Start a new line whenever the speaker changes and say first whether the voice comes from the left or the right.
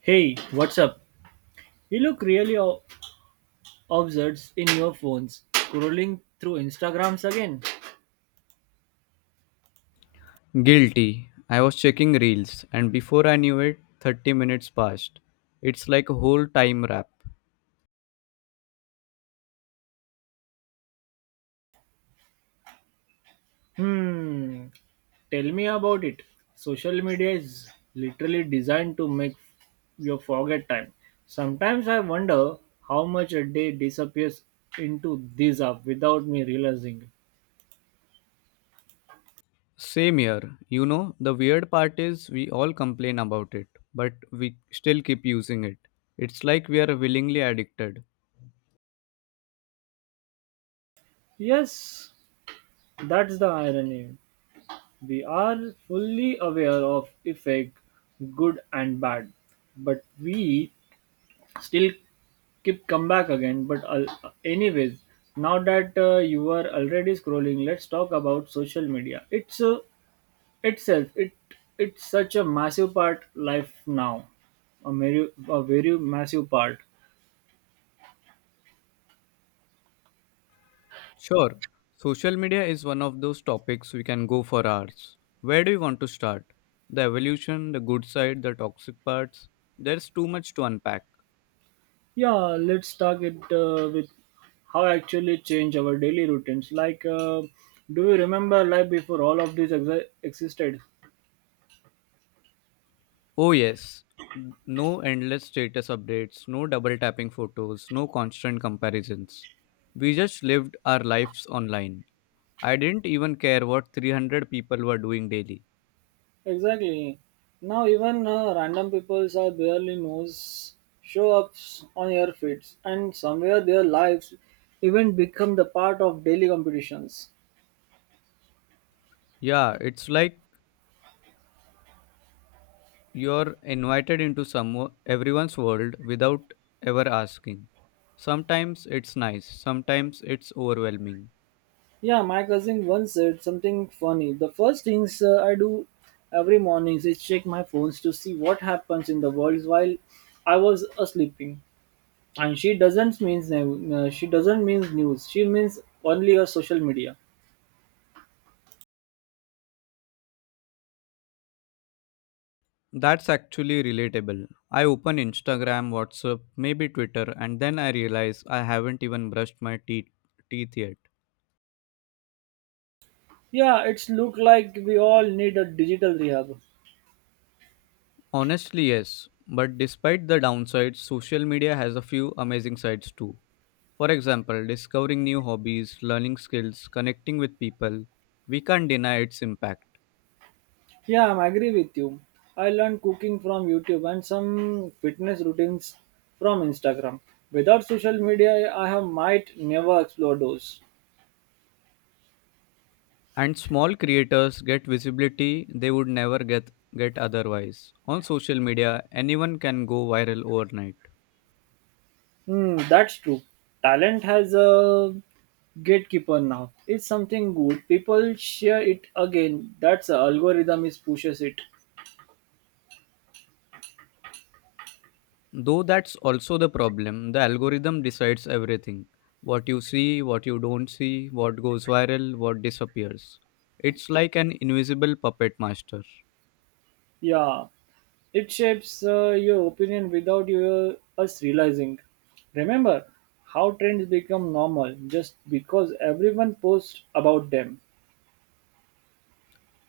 right: Hey, what's up? You look really absurd in your phones, scrolling through Instagrams again.
left: Guilty. I was checking reels, and before I knew it, 30 minutes passed. It's like a whole time wrap.
right: Hmm, tell me about it. Social media is literally designed to make you forget time. Sometimes I wonder how much a day disappears into this app without me realizing.
left: Same here. The weird part is we all complain about it, but we still keep using it. It's like we are willingly addicted.
right: Yes, that's the irony. We are fully aware of effect, good and bad, but we still keep come back again but anyways, now that you are already scrolling, let's talk about social media. It's Itself, it's such a massive part life now, a very massive part.
left: Sure, social media is one of those topics we can go for hours. Where do you want to start? The evolution, the good side, the toxic parts? There's too much to unpack.
right: Yeah, let's talk it with how actually change our daily routines, like do you remember life before all of this existed?
left: Oh, yes. N- No endless status updates, no double tapping photos, no constant comparisons. We just lived our lives online. I didn't even care what 300 people were doing daily.
right: Exactly. Now even random people are barely knows, show ups on your feeds, and somewhere their lives even become the part of daily competitions.
left: Yeah, it's like you're invited into some everyone's world without ever asking. Sometimes it's nice, sometimes it's overwhelming.
right: Yeah, my cousin once said something funny. The first things I do every morning is check my phones to see what happens in the world while I was sleeping. And she doesn't means news. She means only your social media.
left: That's actually relatable. I open Instagram, WhatsApp, maybe Twitter, and then I realize I haven't even brushed my teeth yet.
right: Yeah, it's look like we all need a digital rehab.
left: Honestly, yes. But despite the downsides, social media has a few amazing sides too. For example, discovering new hobbies, learning skills, connecting with people, we can't deny its impact.
right: Yeah, I'm agree with you. I learned cooking from YouTube and some fitness routines from Instagram. Without social media, I have might never explore those.
left: And small creators get visibility they would never get otherwise. On social media, anyone can go viral overnight.
right: Hmm, that's true. Talent has a gatekeeper now. It's something good. People share it again. That's the algorithm is pushes it.
left: Though that's also the problem. The algorithm decides everything: what you see, what you don't see, what goes viral, what disappears. It's like an invisible puppet master.
right: Yeah, it shapes your opinion without us realizing. Remember how trends become normal just because everyone posts about them.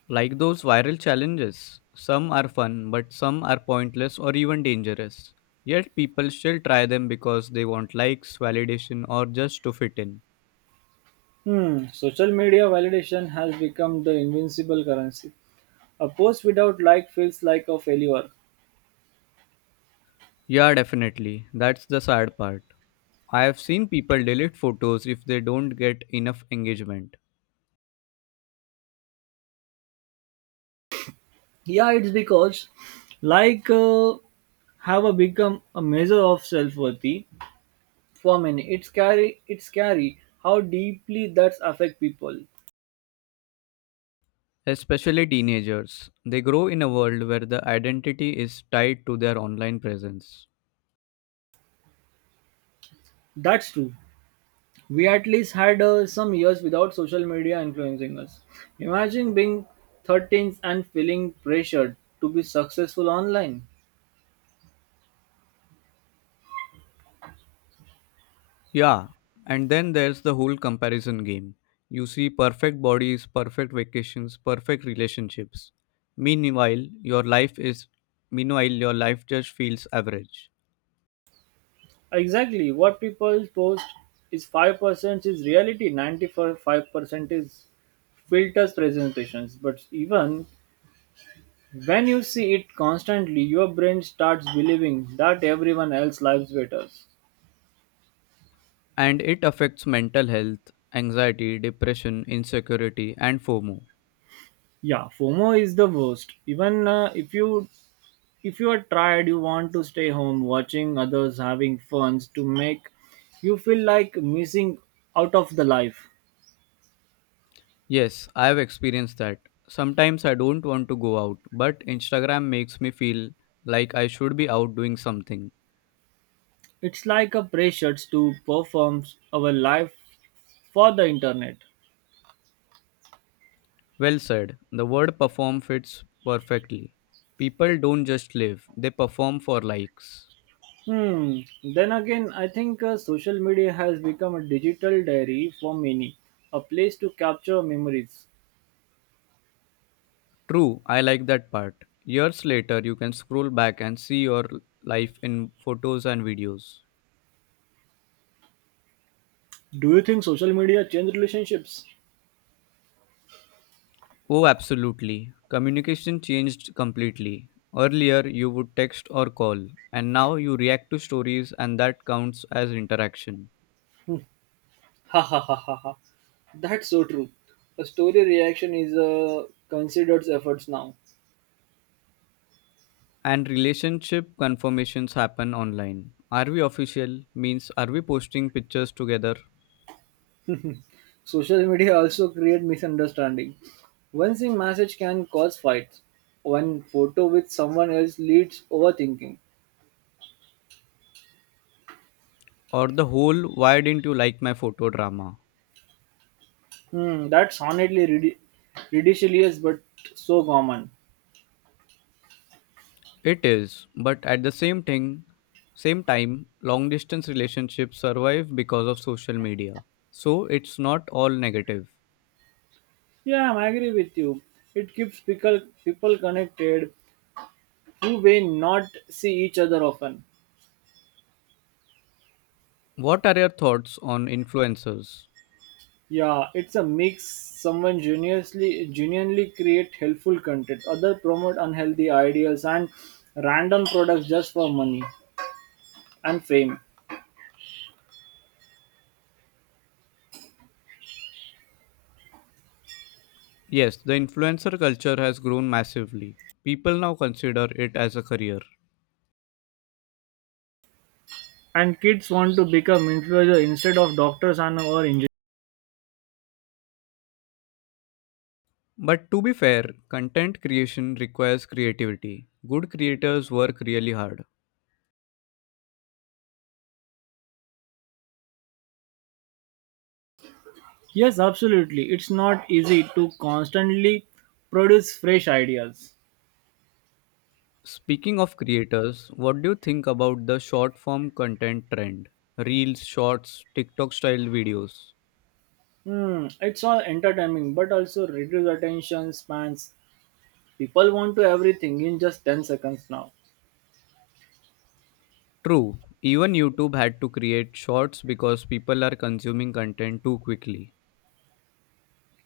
left: Like those viral challenges, some are fun, but some are pointless or even dangerous. Yet people still try them because they want likes, validation, or just to fit in.
right: Hmm, social media validation has become the invincible currency. A post without like feels like a failure.
left: Yeah, definitely. That's the sad part. I have seen people delete photos if they don't get enough engagement.
right: Yeah, it's because like have a become a measure of self-worthy for many. It's scary. It's scary how deeply that's affect people.
left: Especially teenagers, they grow in a world where the identity is tied to their online presence.
right: That's true. We at least had some years without social media influencing us. Imagine being 13 and feeling pressured to be successful online.
left: Yeah, and then there's the whole comparison game. You see perfect bodies, perfect vacations, perfect relationships. Meanwhile, your life is Meanwhile your life just feels average.
right: Exactly, what people post is 5% is reality, 95% is filters presentations. But even when you see it constantly, your brain starts believing that everyone else lives better.
left: And it affects mental health, anxiety, depression, insecurity, and FOMO.
right: Yeah, FOMO is the worst. Even If you are tired, you want to stay home, watching others having fun to make you feel like missing out of the life.
left: Yes, I have experienced that. Sometimes I don't want to go out, but Instagram makes me feel like I should be out doing something.
right: It's like a pressure to perform our life for the internet.
left: Well said. The word perform fits perfectly. People don't just live, they perform for likes.
right: Hmm. Then again, I think social media has become a digital diary for many, a place to capture memories.
left: True, I like that part. Years later, you can scroll back and see your life in photos and videos.
right: Do you think social media change relationships?
left: Oh, absolutely. Communication changed completely. Earlier, you would text or call, and now you react to stories, and that counts as interaction.
right: Ha ha ha ha ha. That's so true. A story reaction is considered efforts now.
left: And relationship confirmations happen online. Are we official? Means, are we posting pictures together?
right: Social media also create misunderstanding. One single message can cause fights. One photo with someone else leads overthinking.
left: Or the whole, why didn't you like my photo drama?
right: Hmm, that's honestly ridiculous but so common.
left: It is, but at the same time, long distance relationships survive because of social media. So it's not all negative.
right: Yeah, I agree with you. It keeps people connected who may not see each other often.
left: What are your thoughts on influencers?
right: Yeah, it's a mix. Someone genuinely create helpful content. Other promote unhealthy ideas and random products just for money and fame.
left: Yes, the influencer culture has grown massively. People now consider it as a career.
right: And kids want to become influencers instead of doctors and or engineers.
left: But to be fair, content creation requires creativity. Good creators work really hard.
right: Yes, absolutely. It's not easy to constantly produce fresh ideas.
left: Speaking of creators, what do you think about the short form content trend? Reels, shorts, TikTok style videos.
right: Hmm, it's all entertaining, but also reduce attention spans. People want to everything in just 10 seconds now.
left: True, even YouTube had to create shorts because people are consuming content too quickly.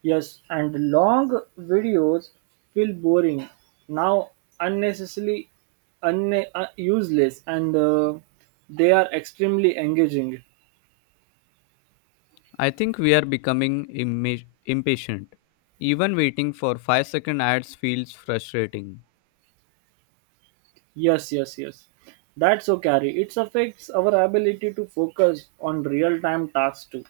right: Yes, and long videos feel boring now, unnecessarily useless, and they are extremely engaging.
left: I think we are becoming impatient. Even waiting for 5-second ads feels frustrating.
right: Yes, yes, yes. That's so carry. It affects our ability to focus on real-time tasks too.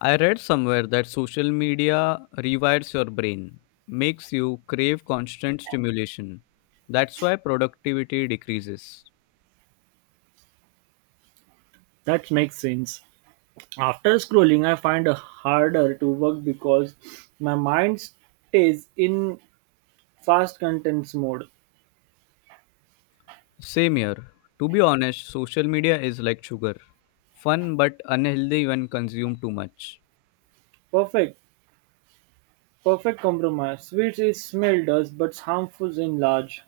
left: I read somewhere that social media rewires your brain, makes you crave constant stimulation. That's why productivity decreases.
right: That makes sense. After scrolling, I find it harder to work because my mind stays in fast contents mode.
left: Same here. To be honest, social media is like sugar, fun but unhealthy when consumed too much.
right: Perfect, perfect compromise. Sweet is smell does, but harmful in large.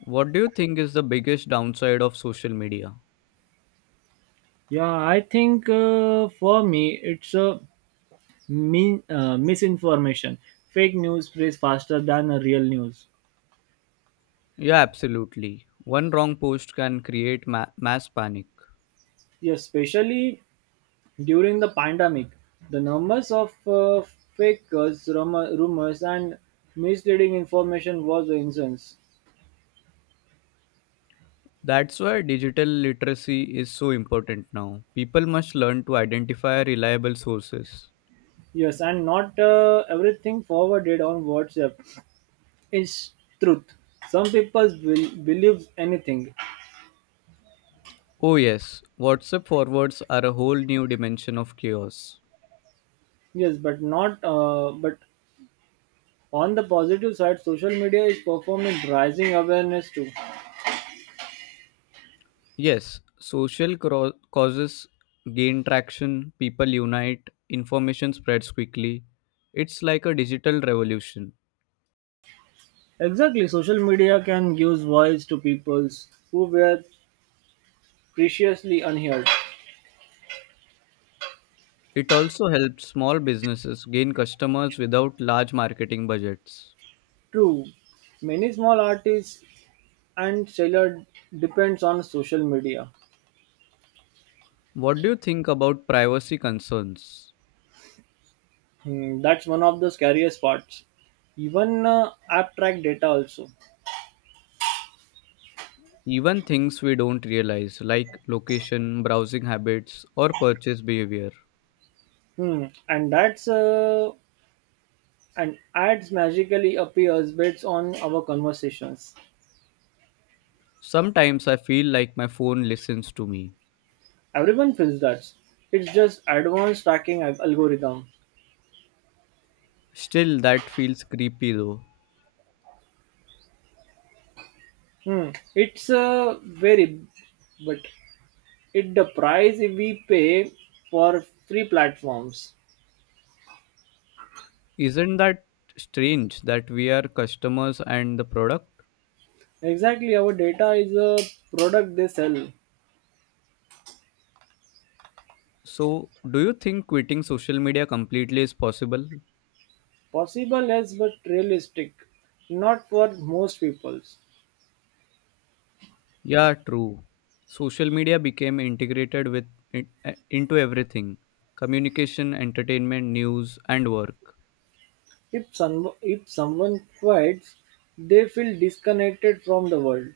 left: What do you think is the biggest downside of social media?
right: Yeah, I think for me it's a misinformation. Fake news spreads faster than a real news.
left: Yeah, absolutely. One wrong post can create mass panic.
right: Yes, especially during the pandemic, the numbers of fake rumors and misleading information was incense.
left: That's why digital literacy is so important now. People must learn to identify reliable sources.
right: Yes, and not everything forwarded on WhatsApp is truth. Some people will believe anything.
left: Oh, yes, WhatsApp forwards are a whole new dimension of chaos.
right: Yes, but not. But on the positive side, social media is performing rising awareness too.
left: Yes, social causes gain traction, people unite, information spreads quickly. It's like a digital revolution.
right: Exactly, social media can give voice to peoples who were previously unheard.
left: It also helps small businesses gain customers without large marketing budgets.
right: True, many small artists and seller depends on social media.
left: What do you think about privacy concerns?
right: Hmm, that's one of the scariest parts. Even app track data also.
left: Even things we don't realize, like location, browsing habits, or purchase behavior.
right: Hmm, and that's and ads magically appears based on our conversations.
left: Sometimes I feel like my phone listens to me.
right: Everyone feels that. It's just advanced tracking algorithm.
left: Still, that feels creepy though.
right: Hmm, it's very, but it the price we pay for free platforms.
left: Isn't that strange that we are customers and the product?
right: Exactly, our data is a product they sell.
left: So, do you think quitting social media completely is possible?
right: Possible as but realistic, not for most people.
left: Yeah, true. Social media became integrated into everything: communication, entertainment, news, and work.
right: If someone fights, they feel disconnected from the world.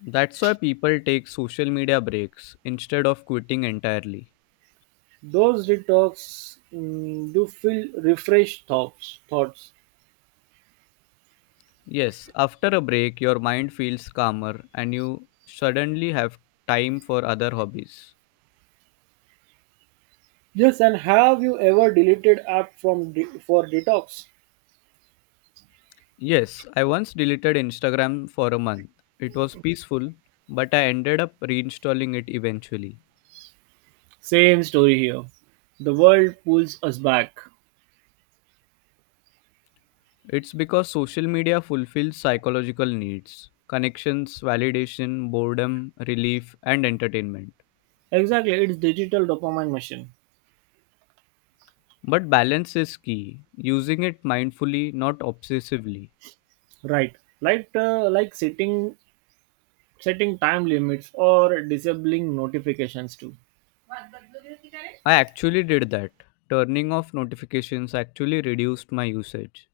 left: That's why people take social media breaks instead of quitting entirely.
right: Those detox mm, do feel refreshed thoughts. Thoughts.
left: Yes, after a break, your mind feels calmer and you suddenly have time for other hobbies.
right: Yes, and have you ever deleted app from for detox?
left: Yes, I once deleted Instagram for a month. It was peaceful, but I ended up reinstalling it eventually.
right: Same story here. The world pulls us back.
left: It's because social media fulfills psychological needs: connections, validation, boredom, relief, and entertainment.
right: Exactly, it's digital dopamine machine.
left: But balance is key, using it mindfully, not obsessively.
right: Right. Like sitting setting time limits or disabling notifications too.
left: I actually did that. Turning off notifications actually reduced my usage.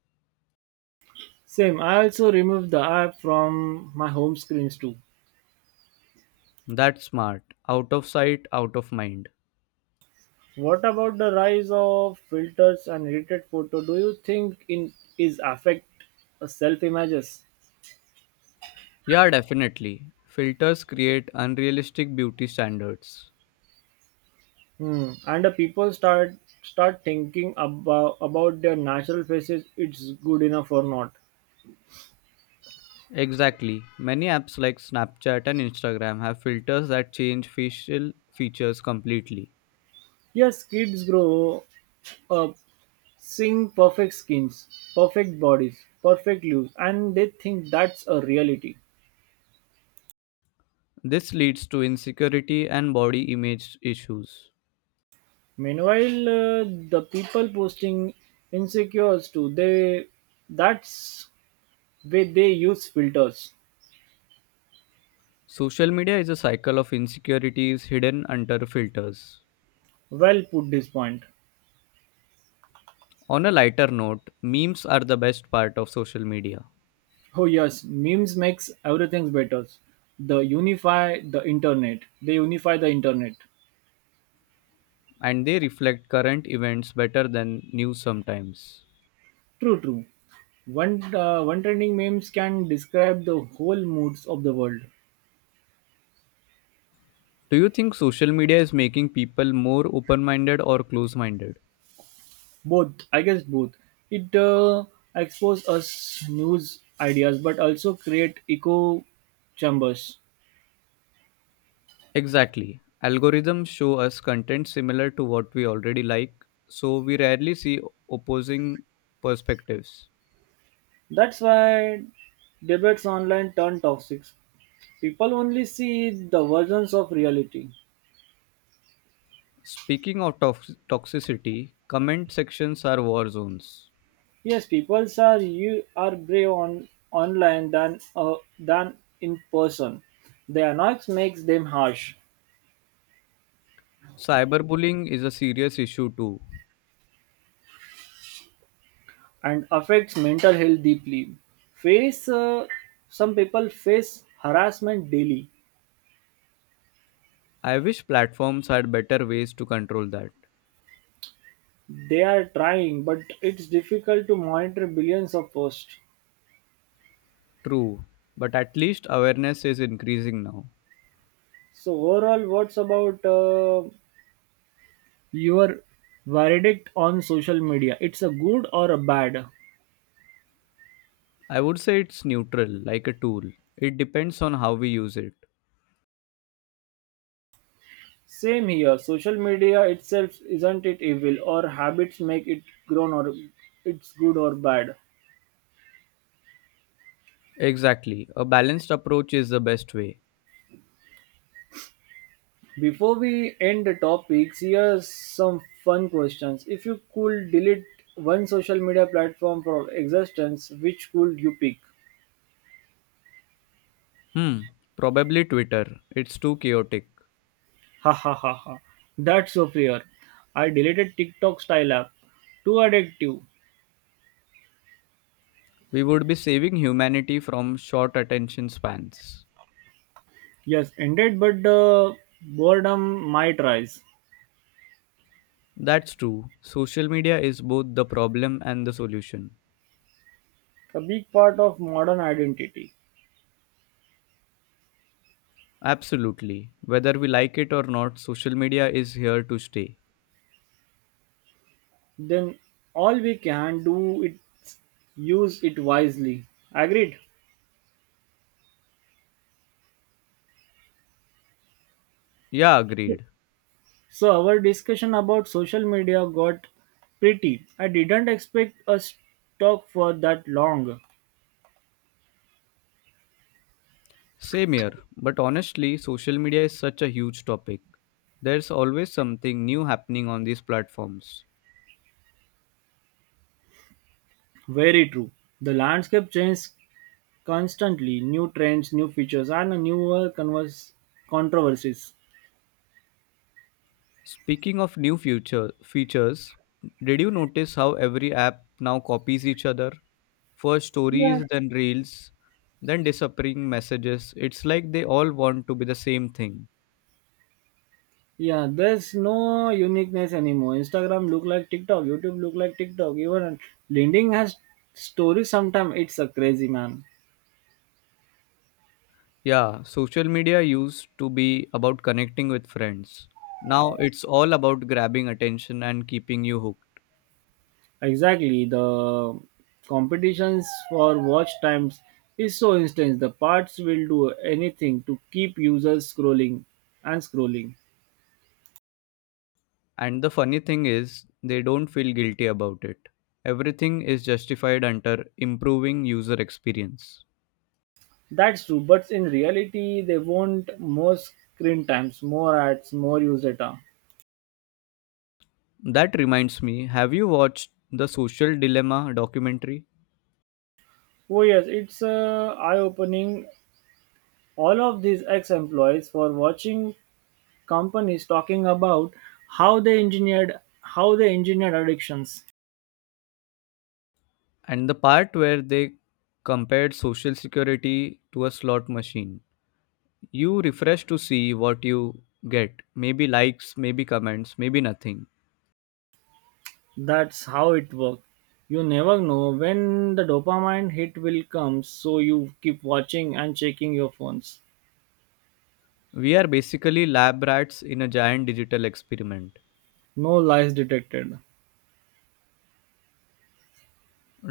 right: Same, I also removed the app from my home screens too.
left: That's smart. Out of sight, out of mind.
right: What about the rise of filters and edited photo? Do you think in is affect self images?
left: Yeah, definitely. Filters create unrealistic beauty standards.
right: Hmm. And the people start thinking about their natural faces. It's good enough or not?
left: Exactly. Many apps like Snapchat and Instagram have filters that change facial features completely.
right: Yes, kids grow up seeing perfect skins, perfect bodies, perfect looks, and they think that's a reality.
left: This leads to insecurity and body image issues.
right: Meanwhile, the people posting insecures too, they that's way they use filters.
left: Social media is a cycle of insecurities hidden under filters.
right: Well put this point.
left: On a lighter note, memes are the best part of social media,
right: Oh yes, memes makes everything better. They unify the internet.
left: and they reflect current events better than news sometimes.
right: True, true. One trending memes can describe the whole moods of the world.
left: Do you think social media is making people more open minded or close minded?
right: Both, I guess, both. It expose us news ideas, but also create echo chambers.
left: Exactly. Algorithms show us content similar to what we already like, so we rarely see opposing perspectives.
right: That's why debates online turn toxic. People only see the versions of reality.
left: Speaking of toxicity, comment sections are war zones.
right: Yes, people are you are brave on online than than in person. Their noise makes them harsh
left: Cyberbullying is a serious issue too.
right: and affects mental health deeply. Face some people face harassment daily.
left: I wish platforms had better ways to control that.
right: They are trying, but it's difficult to monitor billions of posts.
left: True, but at least awareness is increasing now.
right: So overall, what's about your verdict on social media, it's a good or a bad?
left: I would say it's neutral, like a tool. It depends on how we use it.
right: Same here. Social media itself isn't it evil or habits make it grown or it's good or bad.
left: Exactly. A balanced approach is the best way.
right: Before we end the topics, here's some fun questions. If you could delete one social media platform from existence, which could you pick?
left: Hmm, probably Twitter. It's too chaotic.
right: Ha ha ha ha. That's so fair. I deleted TikTok style app. Too addictive.
left: We would be saving humanity from short attention spans.
right: Yes, indeed, but boredom might rise,
left: That's true. Social media is both the problem and the solution.
right: a big part of modern identity.
left: Absolutely. Whether we like it or not, social media is here to stay.
right: Then all we can do is use it wisely. Agreed.
left: Yeah, agreed.
right: So our discussion about social media got pretty. I didn't expect us talk for that long.
left: Same here. But honestly, social media is such a huge topic. There's always something new happening on these platforms.
right: Very true. The landscape changes constantly. New trends, new features, and newer converse controversies.
left: Speaking of new future features, did you notice how every app now copies each other? First
right: Yeah.
left: stories, then reels, then disappearing messages. It's like they all want to be the same thing.
right: Yeah, there's no uniqueness anymore. Instagram look like TikTok, YouTube look like TikTok. Even LinkedIn has stories. Sometimes it's a crazy man.
left: Yeah, social media used to be about connecting with friends. Now it's all about grabbing attention and keeping you hooked.
right: Exactly, the competitions for watch times is so intense. The parts will do anything to keep users scrolling and scrolling.
left: And the funny thing is, they don't feel guilty about it. Everything is justified under improving user experience.
right: That's true, but in reality, they want more screen times, more ads, more user data.
left: That reminds me, have you watched the Social Dilemma documentary?
right: Oh yes, it's eye-opening. All of these ex-employees for watching companies talking about how they engineered addictions.
left: And the part where they compared social security to a slot machine. You refresh to see what you get: maybe likes, maybe comments, maybe nothing.
right: That's how it works. You never know when the dopamine hit will come, so you keep watching and checking your phones.
left: We are basically lab rats in a giant digital experiment.
right: No lies detected.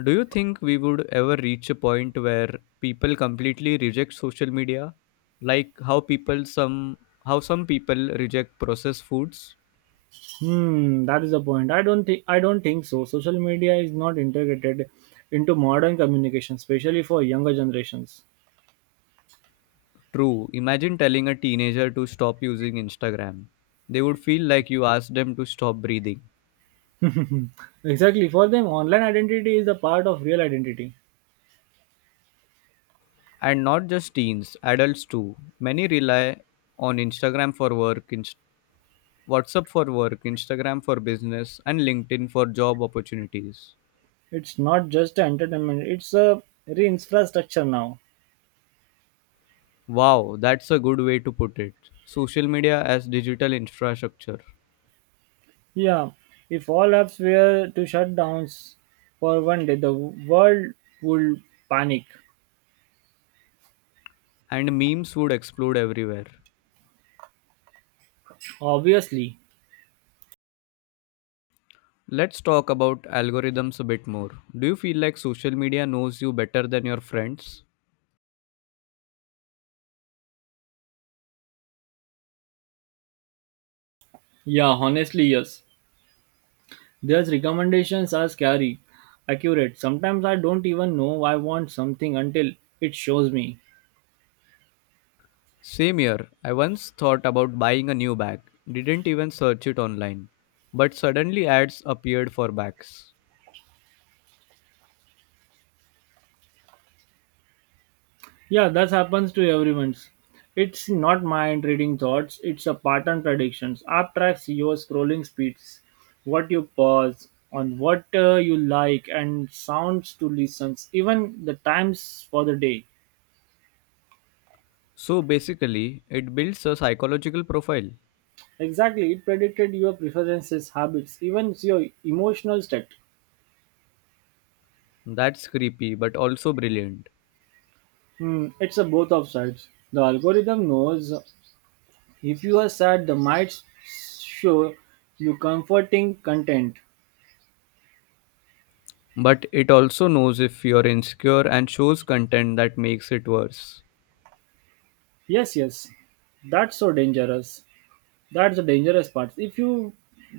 left: Do you think we would ever reach a point where people completely reject social media? Like how some people reject processed foods?
right: Hmm, that is the point. I don't think so. Social media is not integrated into modern communication, especially for younger generations.
left: True. Imagine telling a teenager to stop using Instagram. They would feel like you asked them to stop breathing.
right: Exactly. For them, online identity is a part of real identity.
left: And not just teens, adults too. Many rely on Instagram for work, Inst- WhatsApp for work, Instagram for business, and LinkedIn for job opportunities.
right: It's not just entertainment, it's a re-infrastructure now.
left: Wow, that's a good way to put it. Social media as digital infrastructure.
right: Yeah, if all apps were to shut down for one day, the world would panic.
left: And memes would explode everywhere.
right: Obviously.
left: Let's talk about algorithms a bit more. Do you feel like social media knows you better than your friends?
right: Yeah, honestly, yes. Their recommendations are scary, accurate. Sometimes I don't even know I want something until it shows me.
left: Same year, I once thought about buying a new bag, didn't even search it online, but suddenly ads appeared for bags.
right: Yeah, that happens to everyone. It's not mind reading thoughts, it's a pattern predictions. App tracks your scrolling speeds, what you pause on, what you like, and sounds to listen, even the times for the day.
left: So basically, it builds a psychological profile.
right: Exactly, it predicted your preferences, habits, even your emotional state.
left: That's creepy but also brilliant.
right: Hmm, it's a both of sides. The algorithm knows if you are sad, the might show you comforting content.
left: But it also knows if you're insecure and shows content that makes it worse.
right: Yes, yes. That's so dangerous. That's the dangerous part. If you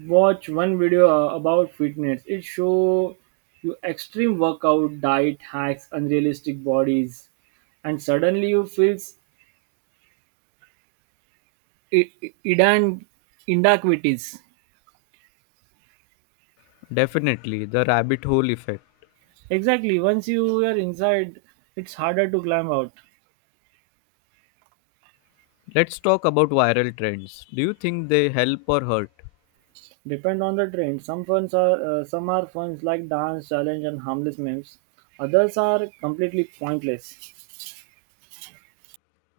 right: watch one video about fitness, it show you extreme workout, diet hacks, unrealistic bodies, and suddenly you feel i- i- idan- inadequacies.
left: Definitely, the rabbit hole effect.
right: Exactly. Once you are inside, it's harder to climb out.
left: Let's talk about viral trends. Do you think they help or hurt?
right: Depend on the trend. Some funds are some are funds like dance challenge and harmless memes. Others are completely pointless.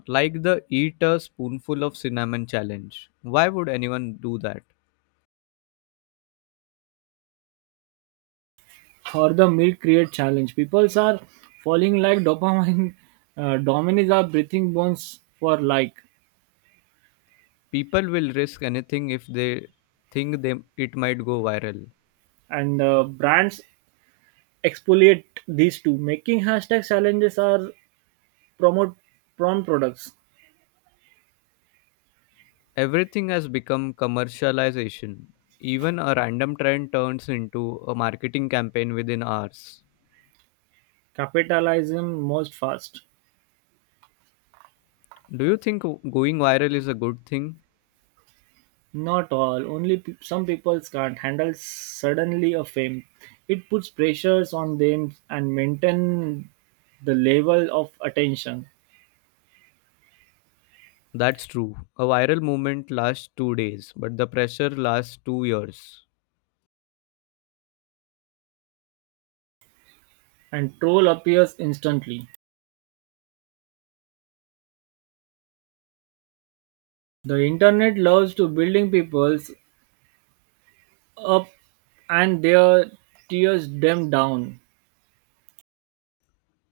left: Like the eat a spoonful of cinnamon challenge. Why would anyone do that?
right: For the mid create challenge. People are falling like dopamine. Dominies are breathing bones for like,
left: People will risk anything if they think it might go viral.
right: and brands exfoliate these two, making hashtag challenges are promote prawn products.
left: Everything has become commercialization. Even a random trend turns into a marketing campaign within hours.
right: Capitalism most fast.
left: Do you think going viral is a good thing?
right: Not all. Only some people can't handle suddenly a fame. It puts pressures on them and maintain the level of attention.
left: That's true. A viral movement lasts 2 days, but the pressure lasts 2 years.
right: And troll appears instantly. The internet loves to building peoples up and their tears them down.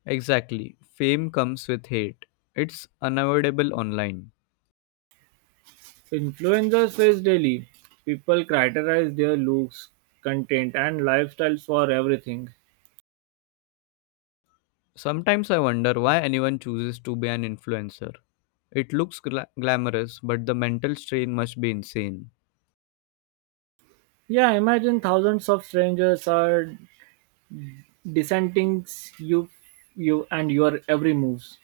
left: Exactly. Fame comes with hate. It's unavoidable online.
right: Influencers face daily. People criticize their looks, content and lifestyles for everything.
left: Sometimes I wonder why anyone chooses to be an influencer. It looks glamorous, but the mental strain must be insane.
right: Yeah, imagine thousands of strangers are dissenting you you and your every moves.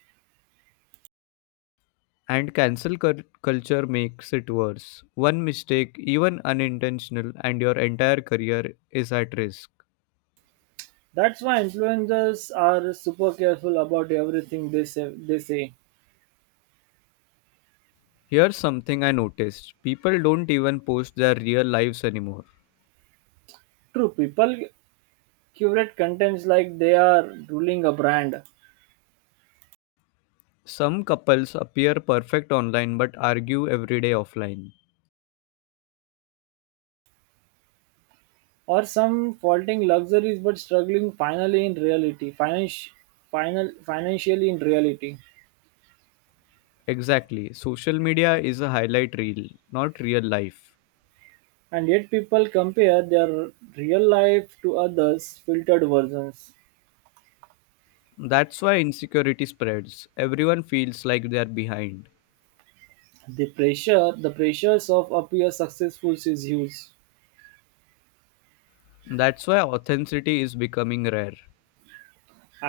left: And culture makes it worse. One mistake, even unintentional, and your entire career is at risk.
right: That's why influencers are super careful about everything they say.
left: Here's something I noticed: people don't even post their real lives anymore.
right: True, people curate contents like they are ruling a brand.
left: Some couples appear perfect online but argue every day offline.
right: Or some faulting luxuries but struggling finally in reality final, financially in reality.
left: Exactly, social media is a highlight reel, not real life.
right: And yet people compare their real life to others filtered versions.
left: That's why insecurity spreads. Everyone feels like they're behind.
right: The pressures of appear successful is huge.
left: That's why authenticity is becoming rare.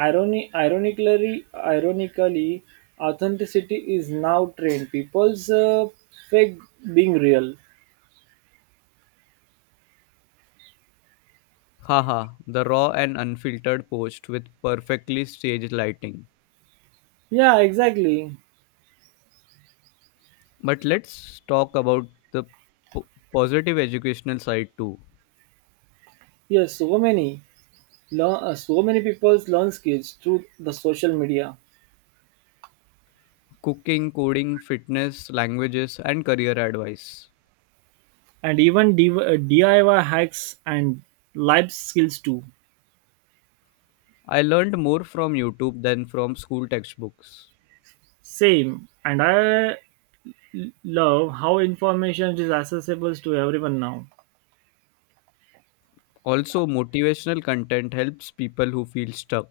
right: Irony ironically authenticity is now trained people's fake being real.
left: Haha, the raw and unfiltered post with perfectly staged lighting.
right: Yeah exactly.
left: But let's talk about the positive educational side too:
right: Yes so many. So many people learn skills through the social media
left: cooking, coding, fitness, languages, and career advice.
right: and even DIY hacks and life skills too.
left: I learned more from YouTube than from school textbooks.
right: Same, and I love how information is accessible to everyone now.
left: Also, motivational content helps people who feel stuck.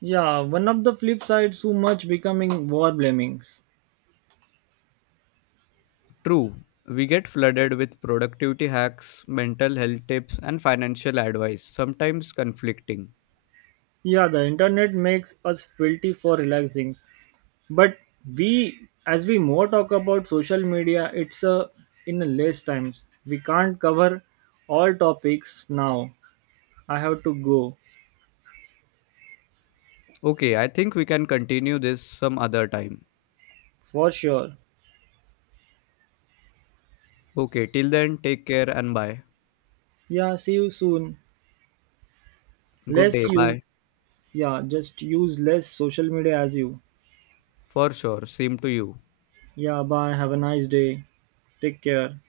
right: Yeah, one of the flip sides too much becoming war blaming.
left: True, we get flooded with productivity hacks, mental health tips, and financial advice, sometimes conflicting.
right: Yeah, the internet makes us filthy for relaxing, but we, as we more talk about social media, it's a in a less times. We can't cover all topics now. I have to go
left: Okay, I think we can continue this some other time.
right: for sure.
left: Okay, till then, take care and bye.
right: Yeah, see you soon.
left: Good
right: Let's
left: day,
right: use,
left: bye.
right: yeah, just use less social media as you.
left: For sure, same to you.
right: Yeah, bye. Have a nice day. Take care.